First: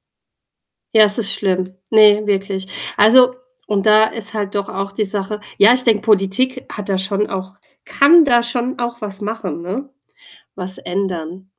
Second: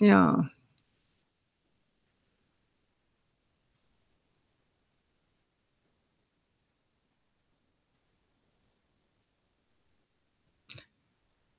Ja. Ja, es ist schlimm. Ne, wirklich. Also und da ist halt doch auch die Sache ja, ich denke, Politik hat da schon auch kann da schon auch was machen, ne? Was ändern,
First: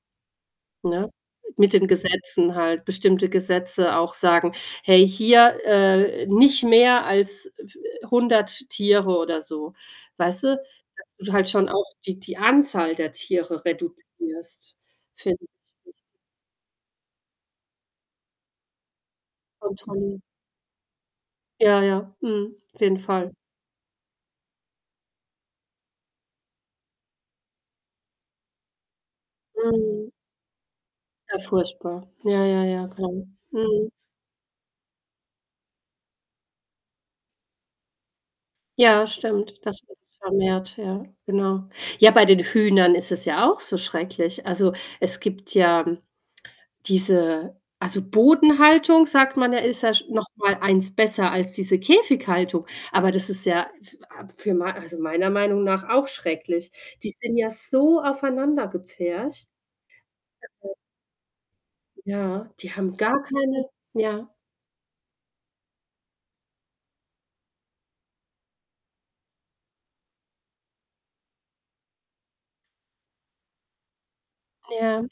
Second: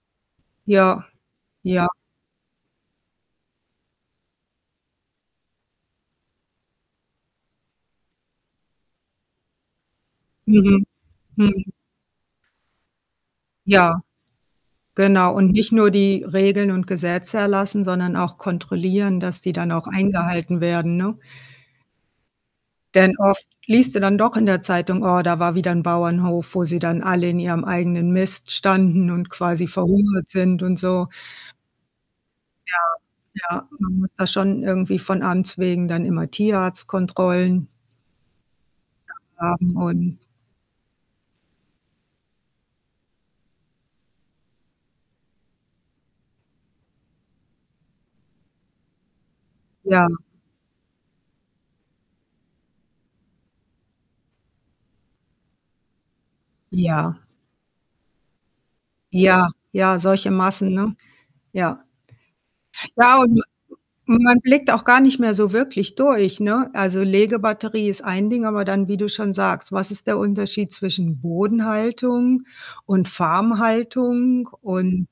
Ja, ne? Mit ja. den Gesetzen halt, bestimmte Gesetze auch sagen: „Hey, hier, äh, nicht mehr als f 100 Tiere“ oder so. Weißt du? Mhm. Das du halt schon Mhm. auch die die Anzahl der Tiere Ja. reduzierst, Genau, finde ich und nicht nur wichtig. die Regeln und Gesetze erlassen, sondern auch kontrollieren, dass die dann Oh auch toll. eingehalten werden, ne? Ja, ja, mhm, auf jeden Denn Fall. oft liest du dann doch in der Zeitung: „Oh, da war wieder ein Bauernhof, wo sie dann alle in ihrem eigenen Mist standen und quasi Mhm. verhungert sind“, und so. Ja, furchtbar. Ja, ja, Ja, ja, genau. ja, Mhm. man muss da schon irgendwie von Amts wegen dann immer Tierarztkontrollen Ja, [unintelligible] stimmt, haben das wird's und vermehrt, ja, genau. Ja, bei den Hühnern ist es ja auch so schrecklich. Also, es gibt ja diese also Bodenhaltung, sagt man ja, ist ja sch Ja. noch mal 1 besser als diese Käfighaltung. Aber das ist ja für a für mei also meiner Meinung nach auch schrecklich. Die Ja. sind ja so aufeinander Ja, gepfercht, ja, solche Massen, also ne? Ja. Ja, die haben Ja, gar und keine und ja. ma man blickt auch gar nicht mehr so wirklich durch, ne? Also, Legebatterie ist ein Ding, aber dann, wie du schon sagst: Was ist der Unterschied zwischen Bodenhaltung und Farmhaltung und Ja.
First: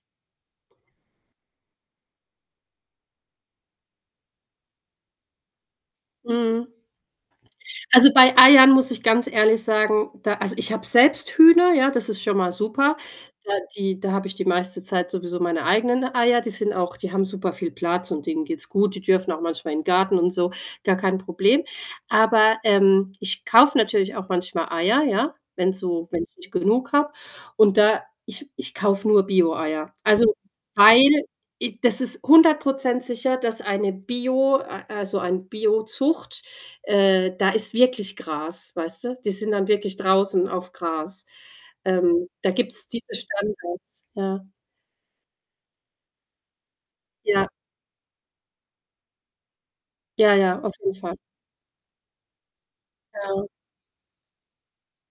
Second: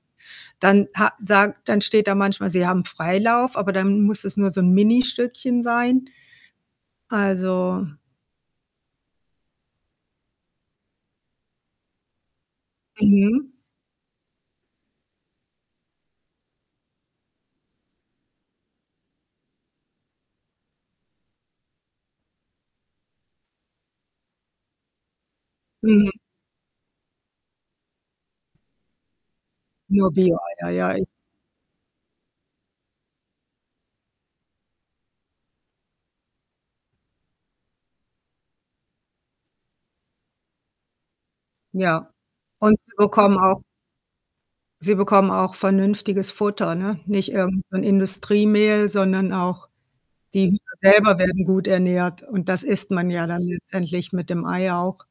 dann ha sagt dann steht da manchmal, sie haben Freilauf, aber dann muss es nur so 'n Ministückchen sein. Mhm. Also Also, bei Eiern muss ich ganz ehrlich sagen, da also ich habe selbst Hühner, ja, das ist schon mal super. Mhm. Da die da habe ich die meiste Zeit sowieso meine eigenen Eier, die sind auch, die haben super viel Platz und denen geht's gut. Die dürfen auch manchmal in Garten und so, gar kein Problem. Aber, ähm, ich kaufe natürlich auch manchmal Eier, ja, wenn so Mhm. wenn ich nicht genug habe und da ich ich kaufe nur Bioeier. Nur Also, Bioeier, ja i weil i das ist 100 % sicher, dass eine Bio a also ein Biozucht, äh, da ist wirklich Gras, weißt du? Die sind dann wirklich draußen auf Gras. Ja. Ähm. Da Und gibt's sie diese bekommen auch Standards, ja. Sie bekommen auch vernünftiges Futter, ne? Nicht Ja. irgend so 'n Industriemehl, sondern auch Ja, die Hühner ja, auf jeden Fall. selber werden gut ernährt und das isst man ja dann Ja. letztendlich mit dem Ei auch.